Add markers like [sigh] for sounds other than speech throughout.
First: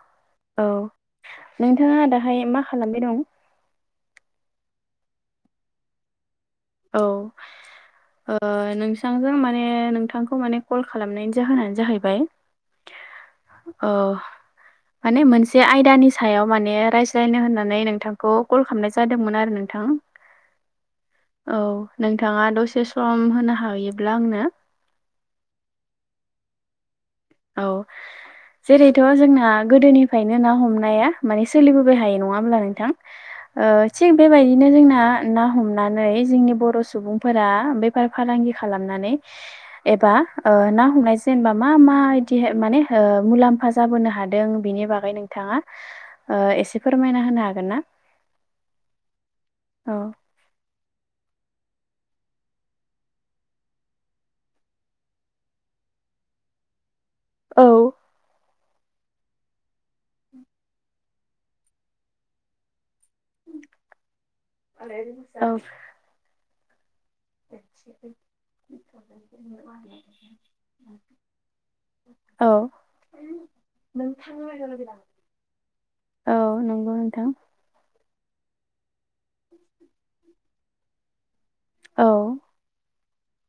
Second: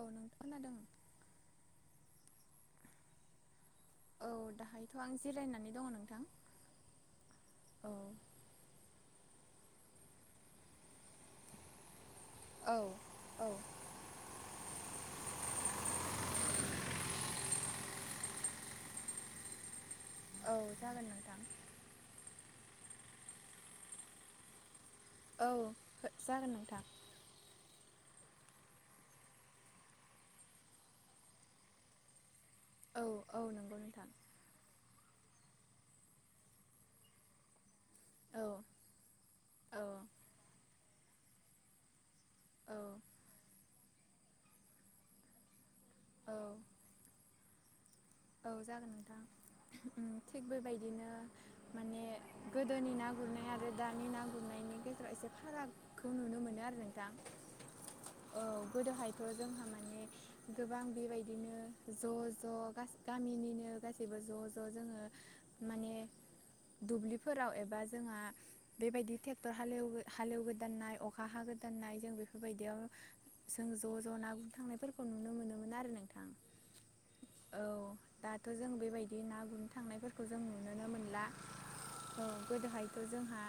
औ नोंथां औ खोनादों नोंथाङा दाहाय मा खालामबाय दं औ दाहायथ' आं जिरायनानै दङ नोंथां औ औ नोंसांजों म माने नोंथांखौ माने कल खालामनायनि जाहोनानो जाहैबाय औ औ माने मोनसे आयदानि सायाव माने रायज्लायनो होननानै नों नोंथांखौ कल खालामनाय जादोंमोन आरो नोंथां औ जागोन नोंथां औ नोंथाङा दसे सम होनो हायोब्ला आंनो औ जागोन नोंथां औ जेरैथ' जोंना गोदोनिफ्रायनो ना हमनाया माने सोलिबोबाय हायो नङा होमब्ला ओ नोंथां औ औ नंगौ नोंथां थिग बेबायदिनो जोंना ना हमनानै जोंनि बर' सुबुंफोरा बे फार औ फालांगि खालामनानै औ एबा ओ ना हमनाय जेनेबा मा मा बिदि औ माने मुलाम्फा जाबोनो हादों बिनि बागै नोंथाङा औ एसे ओ फोरमायना होनो हागोन ना औ जागोन औ नोंथां थिग बेबायदिनो माने [inaudible] गोदोनि ना गुरनाय आरो दानि ना गुरनायनि गेजेराव एसे फारागखौ नुनो मोनो आरो नोंथां औ औ गोदोहायथ' जोंहा माने गोबां बेबायदिनो ज' ज' गासैबो गामिनिनो गासैबो ज' ज' जोङो औ माने दुब्लिफोराव एबा जोंहा बेबायदि ट्रेक्टर हालेव हालेवगोदाननाय अखा हा गोदाननाय नाय जों औ बेफोरबायदियाव जों ज' ज' ना गुर थांनायफोरखौ नुनो मोनोमोन आरो नोंथां नोंगौ नोंथां औ दाथ' जों बेबायदि ना गुरनो थांनायफोरखौ जों नुुनोनो मोनला औ गोदोहाय थ' जोंहा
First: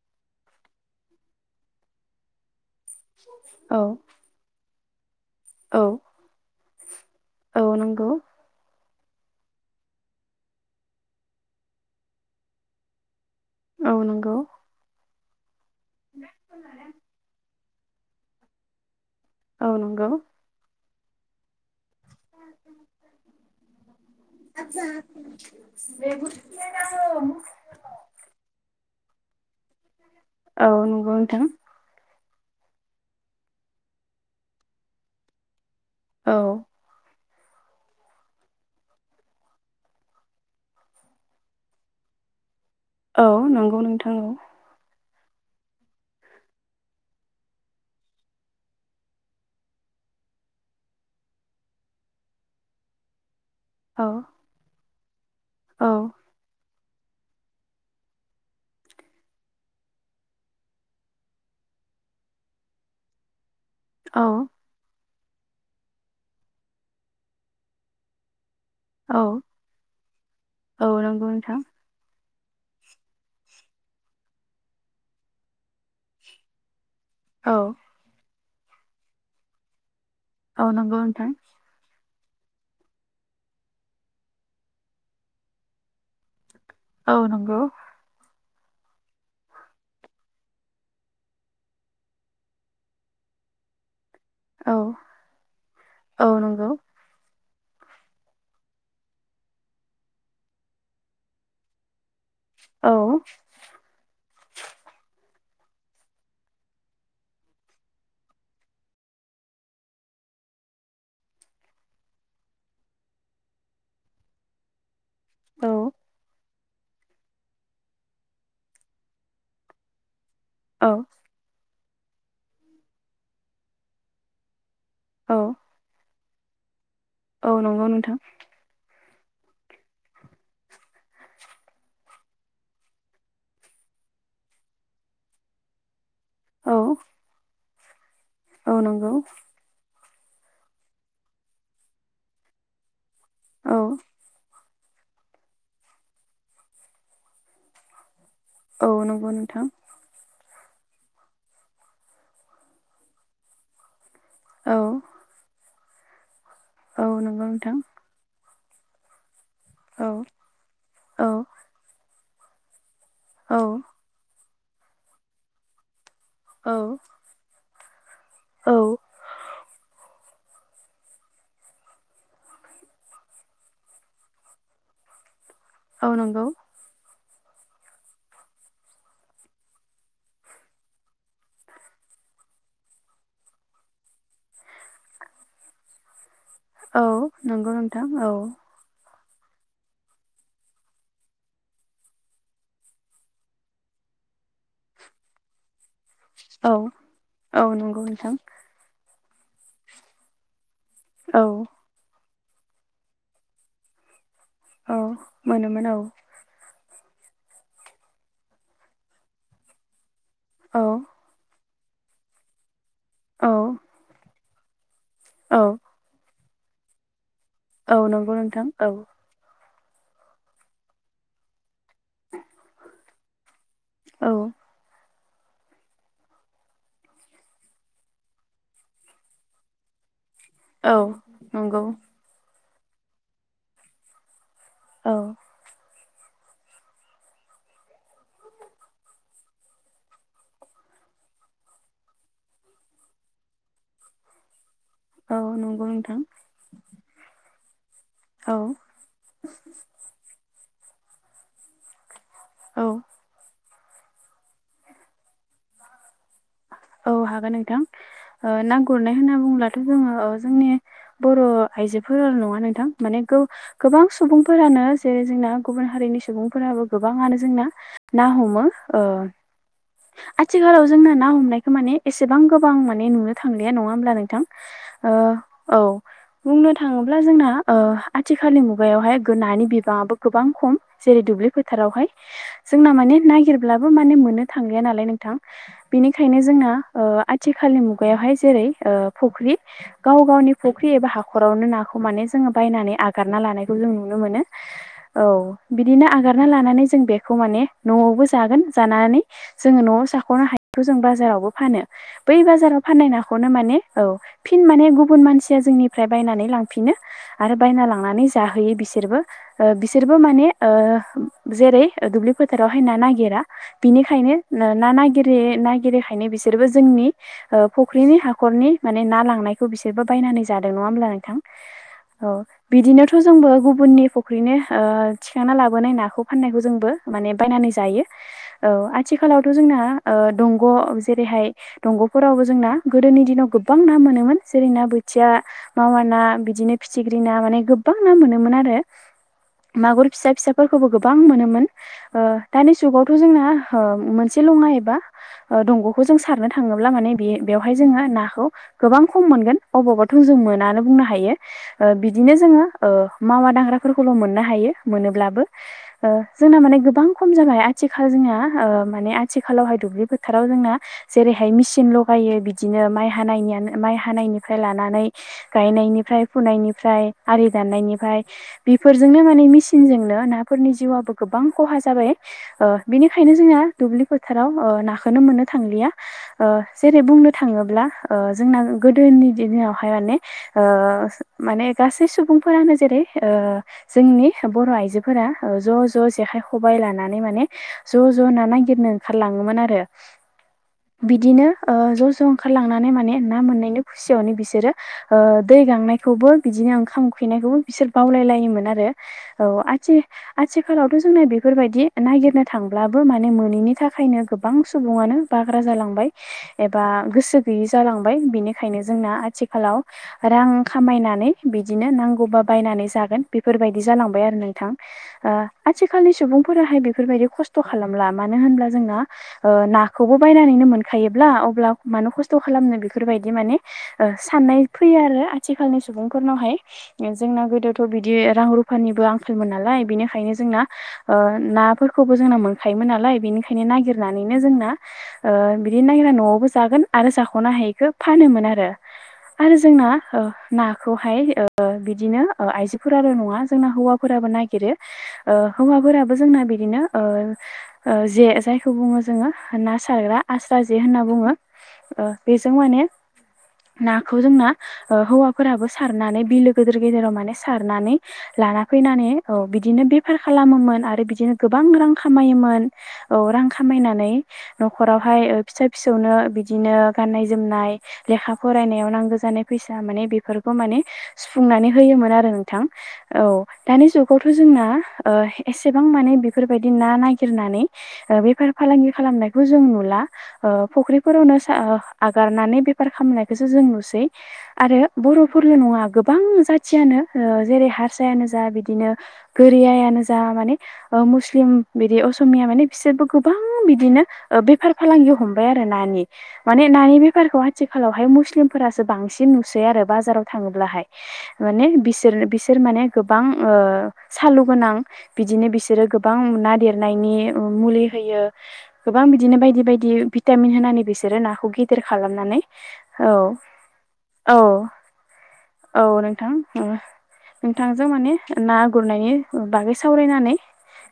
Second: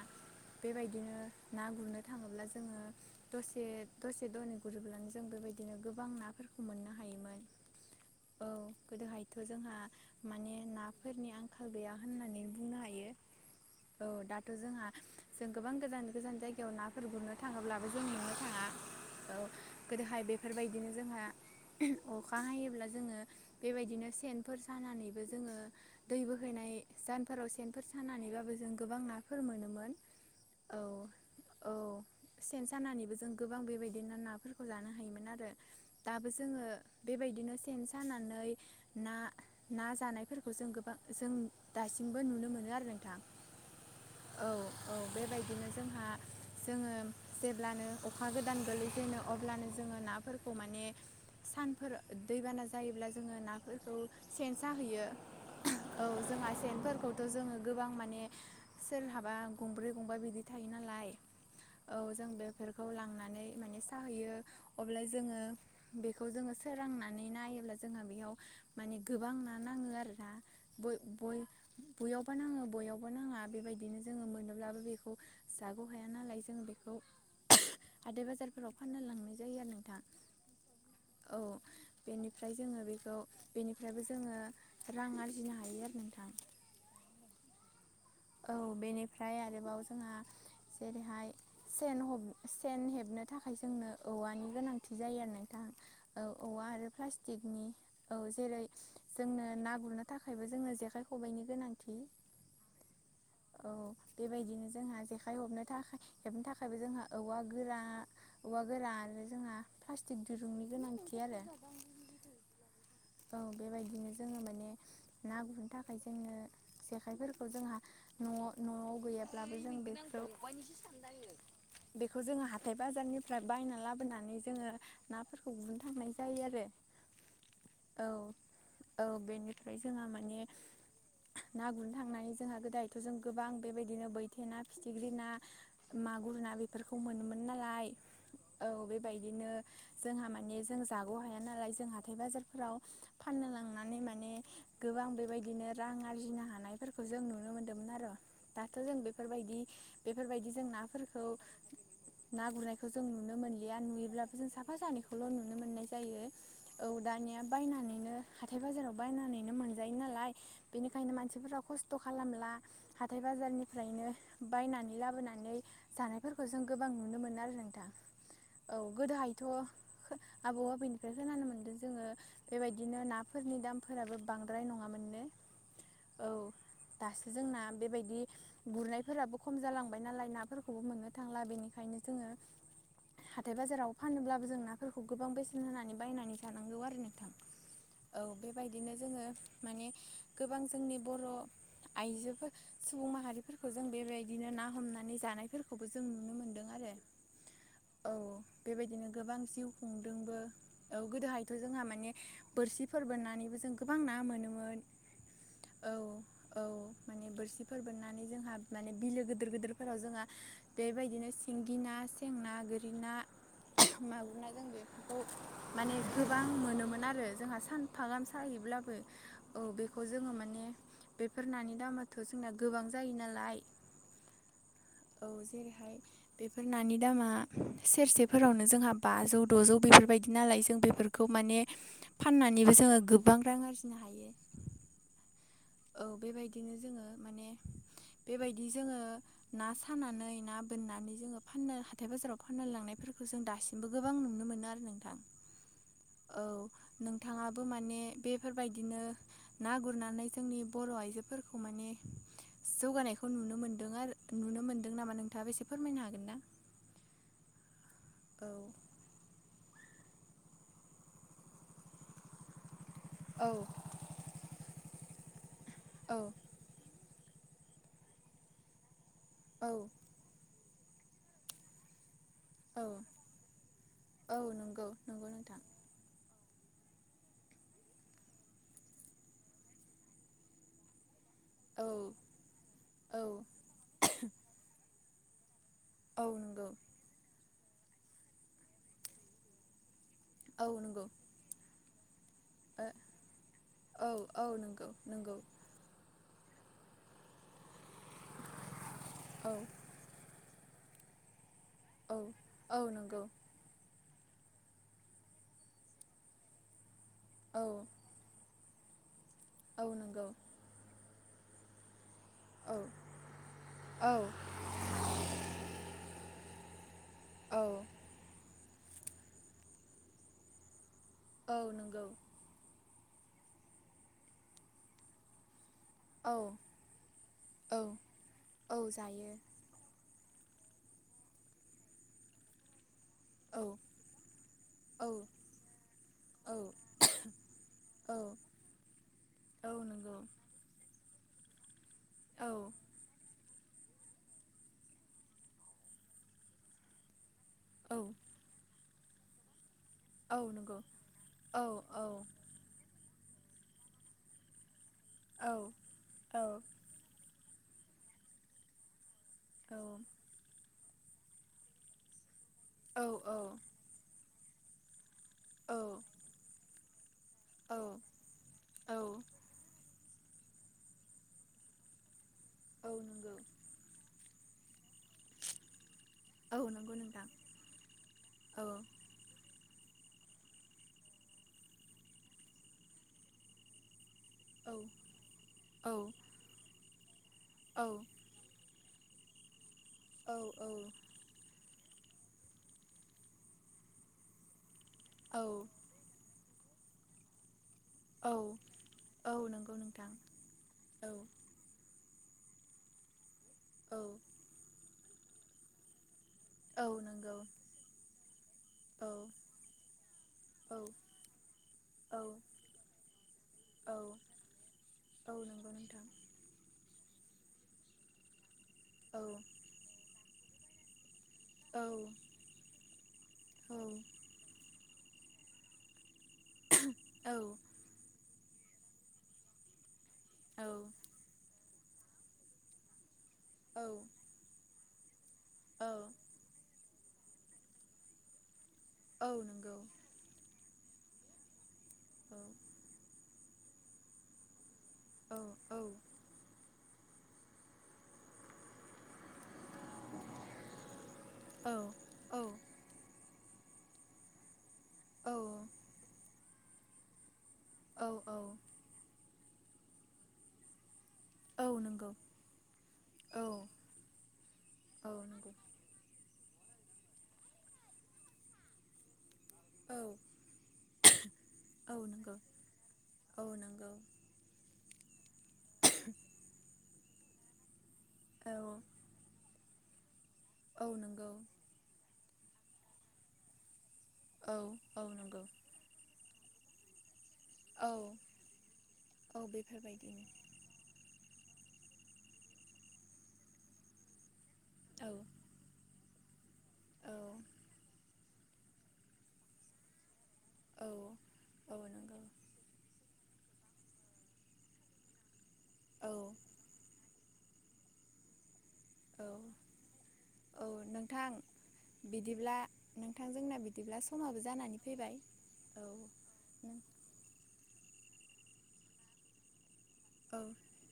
बेबायदिनो ना गुरनो थाङोब्ला जोङो दसे औ दसे दनै गुरोब्लानो जों बेबायदिनो औ गोबां नाफोरखौ मोननो हायोमोन औ नंगौ औ गोदोहाय थ' जोंहा माने नाफोरनि आंखाल गैया होननानै बुंनो हायो औ दाथ' जोंहा जों गोबां गोजान गोजान जायगायाव नाफोर गुरनो था थाङोब्लाबो जोंनियावनो थाङा औ गोदोहाय बेफोरबायदि बिदिनो जोंहा अखा हायोब्ला जोङो बेबायदि सेनफोर सानानैबो जोङो दै बोहैनाय जानफोराव सेनफोर सानानैबाबो जों गोबां नाफोर मोनोमोन औ नंगौ नोंथां औ सेन जानानैबो जों गोबां बेबायदिनो नाफोरखौ जानो हायोमोन आरो दाबो औ जोङो बेबायदिनो सेन सानानै ना ना जानायफोरखौ जों गोबां जों दासिमबो नुनो मोनो आरो नोंथां औ नंगौ नोंथां औ औ बेबायदिनो जोंहा जोङो जेब्लानो अखा गोदान गोलैजेनो अब्लानो जोङो नाफोरखौ माने सानफोर दैबाना जायोब्ला जोङो ना खौ सेन साहैयो औ जोंहा सेनफोरखौ खौथ' जोङो गोबां माने सोरहाबा गंब्रै गंबा बिदि थायो नालाय औ जों बेफोरखौ लांनानै माने औ साहैयो अब्ला जोङो बेखौ जोङो सोरांनानै नायोब्ला जोंहा बेयाव माने औ गोबां ना नाङो आरो ना औ बै नंगौ नोंथां बैयाव बो नाङो बयावबो नाङा बेबायदिनो जोङो मोनोब्लाबो बेखौ जागौ हाया नालाय जों बेखौ औ बेखौ हाथाइ बाजारफोराव फाननो लांनाय जायो आरो नोंथाङा औ नांगौ नोंथां बेनिफ्राय जोङो बेखौ बेनिफ्रायबो जोङो रां आरजिनो हायो आरो नोंथां औ नंगौ औ बेनिफ्राय आरोबाव जोंहा जेरैहाय सेन ह सेन हेबनो थाखाय जोंनो औवानि औ गोनांथि जायो आरो नोंथां औ औवा आरो प्लास्टिकनि औ जेरै जोंनो ना गुरनो थाखायबो जोंनो जेखाइ खबाइनि गोनांथि औ औ बेबायदिनो जोंहा जेखाइ हबनो थाखाय हेबनो थाखायबो जोंहा औवा गोरा औवा गोरान आरो जोंहा प्लास्टिक दिरुंनि गोनांथि आरो [inaudible] औ बेबायदिनो जोङो माने ना गुरनो औ थाखाय जोंनो जेखाइफोरखौ जोंहा न' न'आव गैयाब्लाबो जों बेफोराव औ बेखौ जोङो हाथाय बाजारनिफ्राय बायना लाबोनानै जोङो औ नाफोरखौ गुरनो थांनाय जायो आरो औ नंगौ औ नोंथां औ बेनिफ्राय जोंहा माने ना गुरनो थांनानै जोंहा गो दायथ'जों गोबां बेबायदिनो बैथे ना फिथिग्रि ना मागुर ना औ बेफोरखौ मोनोमोन नालाय औ बेबायदिनो जोंहा माने जों जाग' हाया नालाय जों हाथथाय बाजारफोराव फाननो औ लांनानै माने गोबां बेबायदिनो रां आरजिनो हानायफोरखौ जों नुनो मोनदों दाथ' औ नंगौ जोंफोरबाय नोंथां बेफोरबायदि जों नाफोरखौ ना गुरनायखौ जों नुनो मोनलिया नुयोब्ला जों साफा औ जानायखौल नुनो मोननाय जायो औ दानिया नंगौ नोंथां बायनानैनो हथायाइ बाजाराव बायनानैनो मोनजायो औ नालाय बेनिखायनो औ मानसिफोरा खस्थ खालामला हाथाय औ बाजारनिफ्रायनो बायनानै लाबोनानै जानायफोरखौ जों औ गोबां नुनो मोनो आरो नोंथां औ गोदोहायथ आबौ आबैनिफ्राय खोनानो मोन्दों जोङो बेबायदिनो नाफोरनि दामफोराबो बांद्राय नङामोननो आ औ नांगौ दासो जोंना बेबायदि गुरनायफोराबो खम जालांबाय नालाय नाफोरखौबो मोननो थांला बेनिखायनो जोङो [inaudible] हाथाय बाजाराव फानोब्लाबो जों नाफोरखौ गोबां बेसेन होनानै बायनानै जानांगौ आरो औ नोंथां नंगौ नोंथां औ बेबायदिनो जोङो माने गोबां जोंनि बर' आइजोफोर सुबुं माहारिफोरखौ जों बेबायदिनो ना हमनानै जानायफोरखौ खौबो जों नुनो मोनदों औ आरो औ नंगौ औ नोंथां बेबायदिनो गोबां जिउ खुंदोंबो औ गोदोहायथ‌ जोंहा माने बोरसिफोर बोननानैबो जों गोबां ना मोनोमोन औ मोनोमोन औ औ बोरसिफोर बोननानै जोंहा मानै बिलो गिदिर गिदिरफोराव जोंङो औ बि ना सेंना गोरि ना औ मागुर ना जों औ माने गोबां मोनोमोन आरो जोंहा औ सानफा गाम नंगौ नोंथां औ साहैब्लाबो औ बेखौ जोङो माने बेफोर नानि दामाथ जोंना गोबां जायो नालाय औ औ जेरैहाय बेफोर नानि दामा सेरसेफोरावनो जोंहा बाजौ दजौ बेफोरबायदि नालाय जों औ बेफोरखौ माने नंगौ फाननानैबो जोङो गोबां रां आरजिनो हायो औ औ बेबायदिनो जोङो माने बेबायदि जोङो ना सानानै ना बोननानै जोङो फाननो हाथाय बाजाराव फाननो लांनाय फोरखौ जों दासिमबो गोबां नुनो मोनो आरो नों औ नंगौ नोंथां बो माने औ बेफोरबायदिनो ना गुरनानै जोंनि बर आइजोफोरखौ माने औ जौगानायखौ नुनो मोनदों आरो नुनो मोनदों नामा नोंथाङाबो एसे फोरमायनो हागोन ना औ हागोन नोंथां औ ना गुरनाय होनना बुंब्ला दाथ जोङो जोंनि बर आइजोफोर नङा नोंथां माने औ गोबां सुबुंफोरानो जेरै जोंना गुबुन औ हारिनि सुबुंफोराबो गोबाङानो जोंना ना हमो औ आथिखालाव जोंनो ना हमनायखौ माने एसेबां गोबां औ माने नुनो थांलिया नङा होमब्ला औ नोंथां नंगौ नंगौ नोंथां औ बुंनो थाङोब्ला जोंना ओ आथिखालनि मुगायावहाय नानि बिबाङाबो गोबां खम जेरै दुब्लि औ फोथारावहाय जोंना माने औ ननायागिरब्लाबो माने मोननो थांलिया नालाय नोंथां औ बिनिखायनो नंगौ जोंना आथिखालनि मुगायावहाय जेरै फुख्रि गाव गावनि औ फुख्रि नंगौ एबा हाखरावनो नाखौ माने जोङो बायनानै आगारना लानायखौ जों औ नुनो मोनो औ नंगौ नंगौ लानानै जों बेखौ माने नयावबो जागोन जानानै औ जों जाखनो हायि बाजाराव औ औ नंगौ फाननो औ फिन माने गुबुन मानसिया जोंनिफ्राय बायनानै लांफिनो आरो औ बायना लांनानै जाहोयो बिसोरबो औ बिसोरबो नंगौ माने जेरै दुब्लि औ फोथारावहाय ना नागिरा औ बिनिखायनो ना नागिर खायनो बिसोरबो जोंनि औ फख्रिनि हाखरनि माने ना लांनायखौ बिसोरबो बायनानै जादों नंङा होमब्ला नोंथां औ नंगौ औ बिदिनो मोजांबो गुबुननि फुख्रिनो थिखांना लाबो बाय नाखौ औ फाननायखौ जोंबो माने बायनानै औ जायो औ आथिखालावथ' जोंना दंग' जेरैहाय दंग'फोरावबो जोंना गोदोनि दिनाव औ गोबां ना मोनोमोन जेरै ना औ बोथिया मावा ना औ बिदिनो फिथिख्रि ना माने गोबां ना औ मोनोमोन आरो औ मागुर नंगौ फिसा फिसाफोरखौबो मोनो गोबां मोनोमोन औ दानि जुगावथ' जोंना मोनसे लंङा एबा दंग'खौ जों सारनो थांङोब्ला माने बे बेवहाय औ जोंङो नाखौ गोबां खम मोनगोन अबावबा थोंजों औ नंगौ मोनानो बुंनो हायो औ औ बिदिनो जोंङो मावा दांग्राफोरखौल' मोननो हायो मोनोब्लाबो औ औ जोंना माने गोबां खम जाबाय आथिखाल जोंना माने आथिखालावहाय दुब्लि फोथाराव जोंना जेरैहाय मेचिन लगायो बिदिनो औ माइ हानायनि माइ हानायनिफ्राय लानानै गायनायनिफ्राय फुनायनिफ्राय आरि दाननायनिफ्राय औ बेफोरजोंनो माने मेसिनजोंनो फोरनि जिउआबो गोबां खहा जाबाय बेनिखायनो नंगौ जोंना दुब्लि फोथाराव ना खौनो मोननो थांलिया औ नंगौ जेरै नोंथां बुंनो थांङोब्ला जोंना औ गोदोनि दिनावहाय माने माने गासै सुबुंफोरानो जेरै जोंनि बर' औ आइजोफोरा ज' औ ज' जेखाइ खबाइ लानानै माने औ ज' ज' ना नागिरनो लांयोमोन आरो बिदिनो ज' ज' ओंखारलांनानै माने ना मोननायनि खुसियावनो बिसोरो औ दै गांनायखौबो बिदिनो ओंखाम उखैनायखौबो बिसोर बावलाय औ लायोमोन आरो औ नंगौ आथि नोंथां आथिखालावथ' औ जोंना बेफोरबायदि नागिरना थांब्लाबो माने मोनैनि औ थाखायनो गोबां सुबुंङानो बाग्रा जालांबाय एबा औ नंगौ गोसो गैयि जालांबाय बिनिखायनो औ जोंना आथिखालाव रां औ खामायनानै बिनो औ नांगौबा बायनानै जागोन औ औ नंगौ नोंथां आथिखालनि सुबुंफोराहाय बेफोरबायदि खस्थ' खालामला मानो होनब्ला जोंना औ नाखौबो बायनानैनो मोनखायो अब्ला औ मानो खस्थ' खालामनो बेफोरबायदि माने साननाय फैयो आरो आथिखालनि सुबुं फोरनावहाय औ नंगौ औ जोंना गोदोथ' बिदि रां रुफानिबो आंखालमोन नालाय बिनि ओंखायनो जोंना औ नाफोरखौबो जोंना मोनखायोमोन नालाय बेनिखायनो नागिरनानैनो जोंना बिदि औ [unintelligible] न'आवबो जागोन आरो जाख'नो हायिखौ फानोमोन आरो औ आरो नंगौ जोंना ना खौहाय बिदिनो औ आइजोफोराल' नंङा जोंना हौवाफोराबो नागिरो औ नंगौ हौवाफोराबो जोंना बिदिनो जे जायखौ बुंङो जोङो ना सारग्रा आस्रा जे होनना बुंङो औ बेजों नंगौ माने नाखौ जोंना औ हौवाफोराबो नंगौ सारनानै बिलो गिदिर गेदेराव माने सारनानै लाना औ फैनानै बेफार खालामोन बि बिदिनो गोबां औ रां नंगौ खामायोमोन औ रां खामायनानै न'खरावहाय फिसा फिसौनो बिदिनो गाननाय जोमनाय लेखा फरायनायाव नांगौ जानाय फैसा माने बेफोरखौ माने सुफुंनानै होयोमोन आरो नोंथां औ दानि जुगावथ' जों ना ओ एसेबां माने बेफोरबायदि ना नागिर नानै बेफार फालांगि खालामनायखौ जों नुला ओ फुख्रिफोरावनो आ गारनानै बेफार खालामनायखौसो जों नुसै औ आरो औ नंगौ बर'फोरल' नङा गोबां जाथियानो ओ जेरै औ हारसायानो जा बिदिनो औ गोरियायानो जा बेफोरबायदिनो माने मुस्लिम बिदि असमिया माने बिसोरबो गोबां बिदिनो ओ बेफार औ फालांगियाव हमबाय आरो नानि। माने नानि बेफारखौ औ आथिखालावहाय मुस्लिमफोरासो बांसिन नुसै आरो बाजाराव थाङोब्ला हाय औ माने औ नंगौ बिसोर बिसोर माने गो बां ओ सालु गोनां बिदिनो बिसोरो औ गोबां ना देरनायनि मुलि होयो। गोबां औ बिदिनो बायदि बायदि भिटामिन औ होनानै बिसोरो नोंथां नाखौ गेदेर खालामनानै बिदिब्ला औ जोंना नोंथां औ समाबो जानानै फैबाय औ नोंथां नों नोंथां जों माने ना गुरनायनि बागै सावरायनानै औ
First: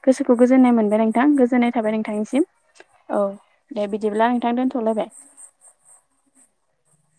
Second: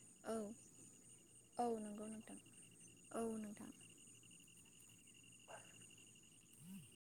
गोसोखौ औ गोजोन्नाय मोनबाय। नोंथां औ गोजोननाय थाबाय नंगौ नोंथां नोंथांनिसिम औ दे बिदिब्ला नोंथां दोनथ'लायबाय।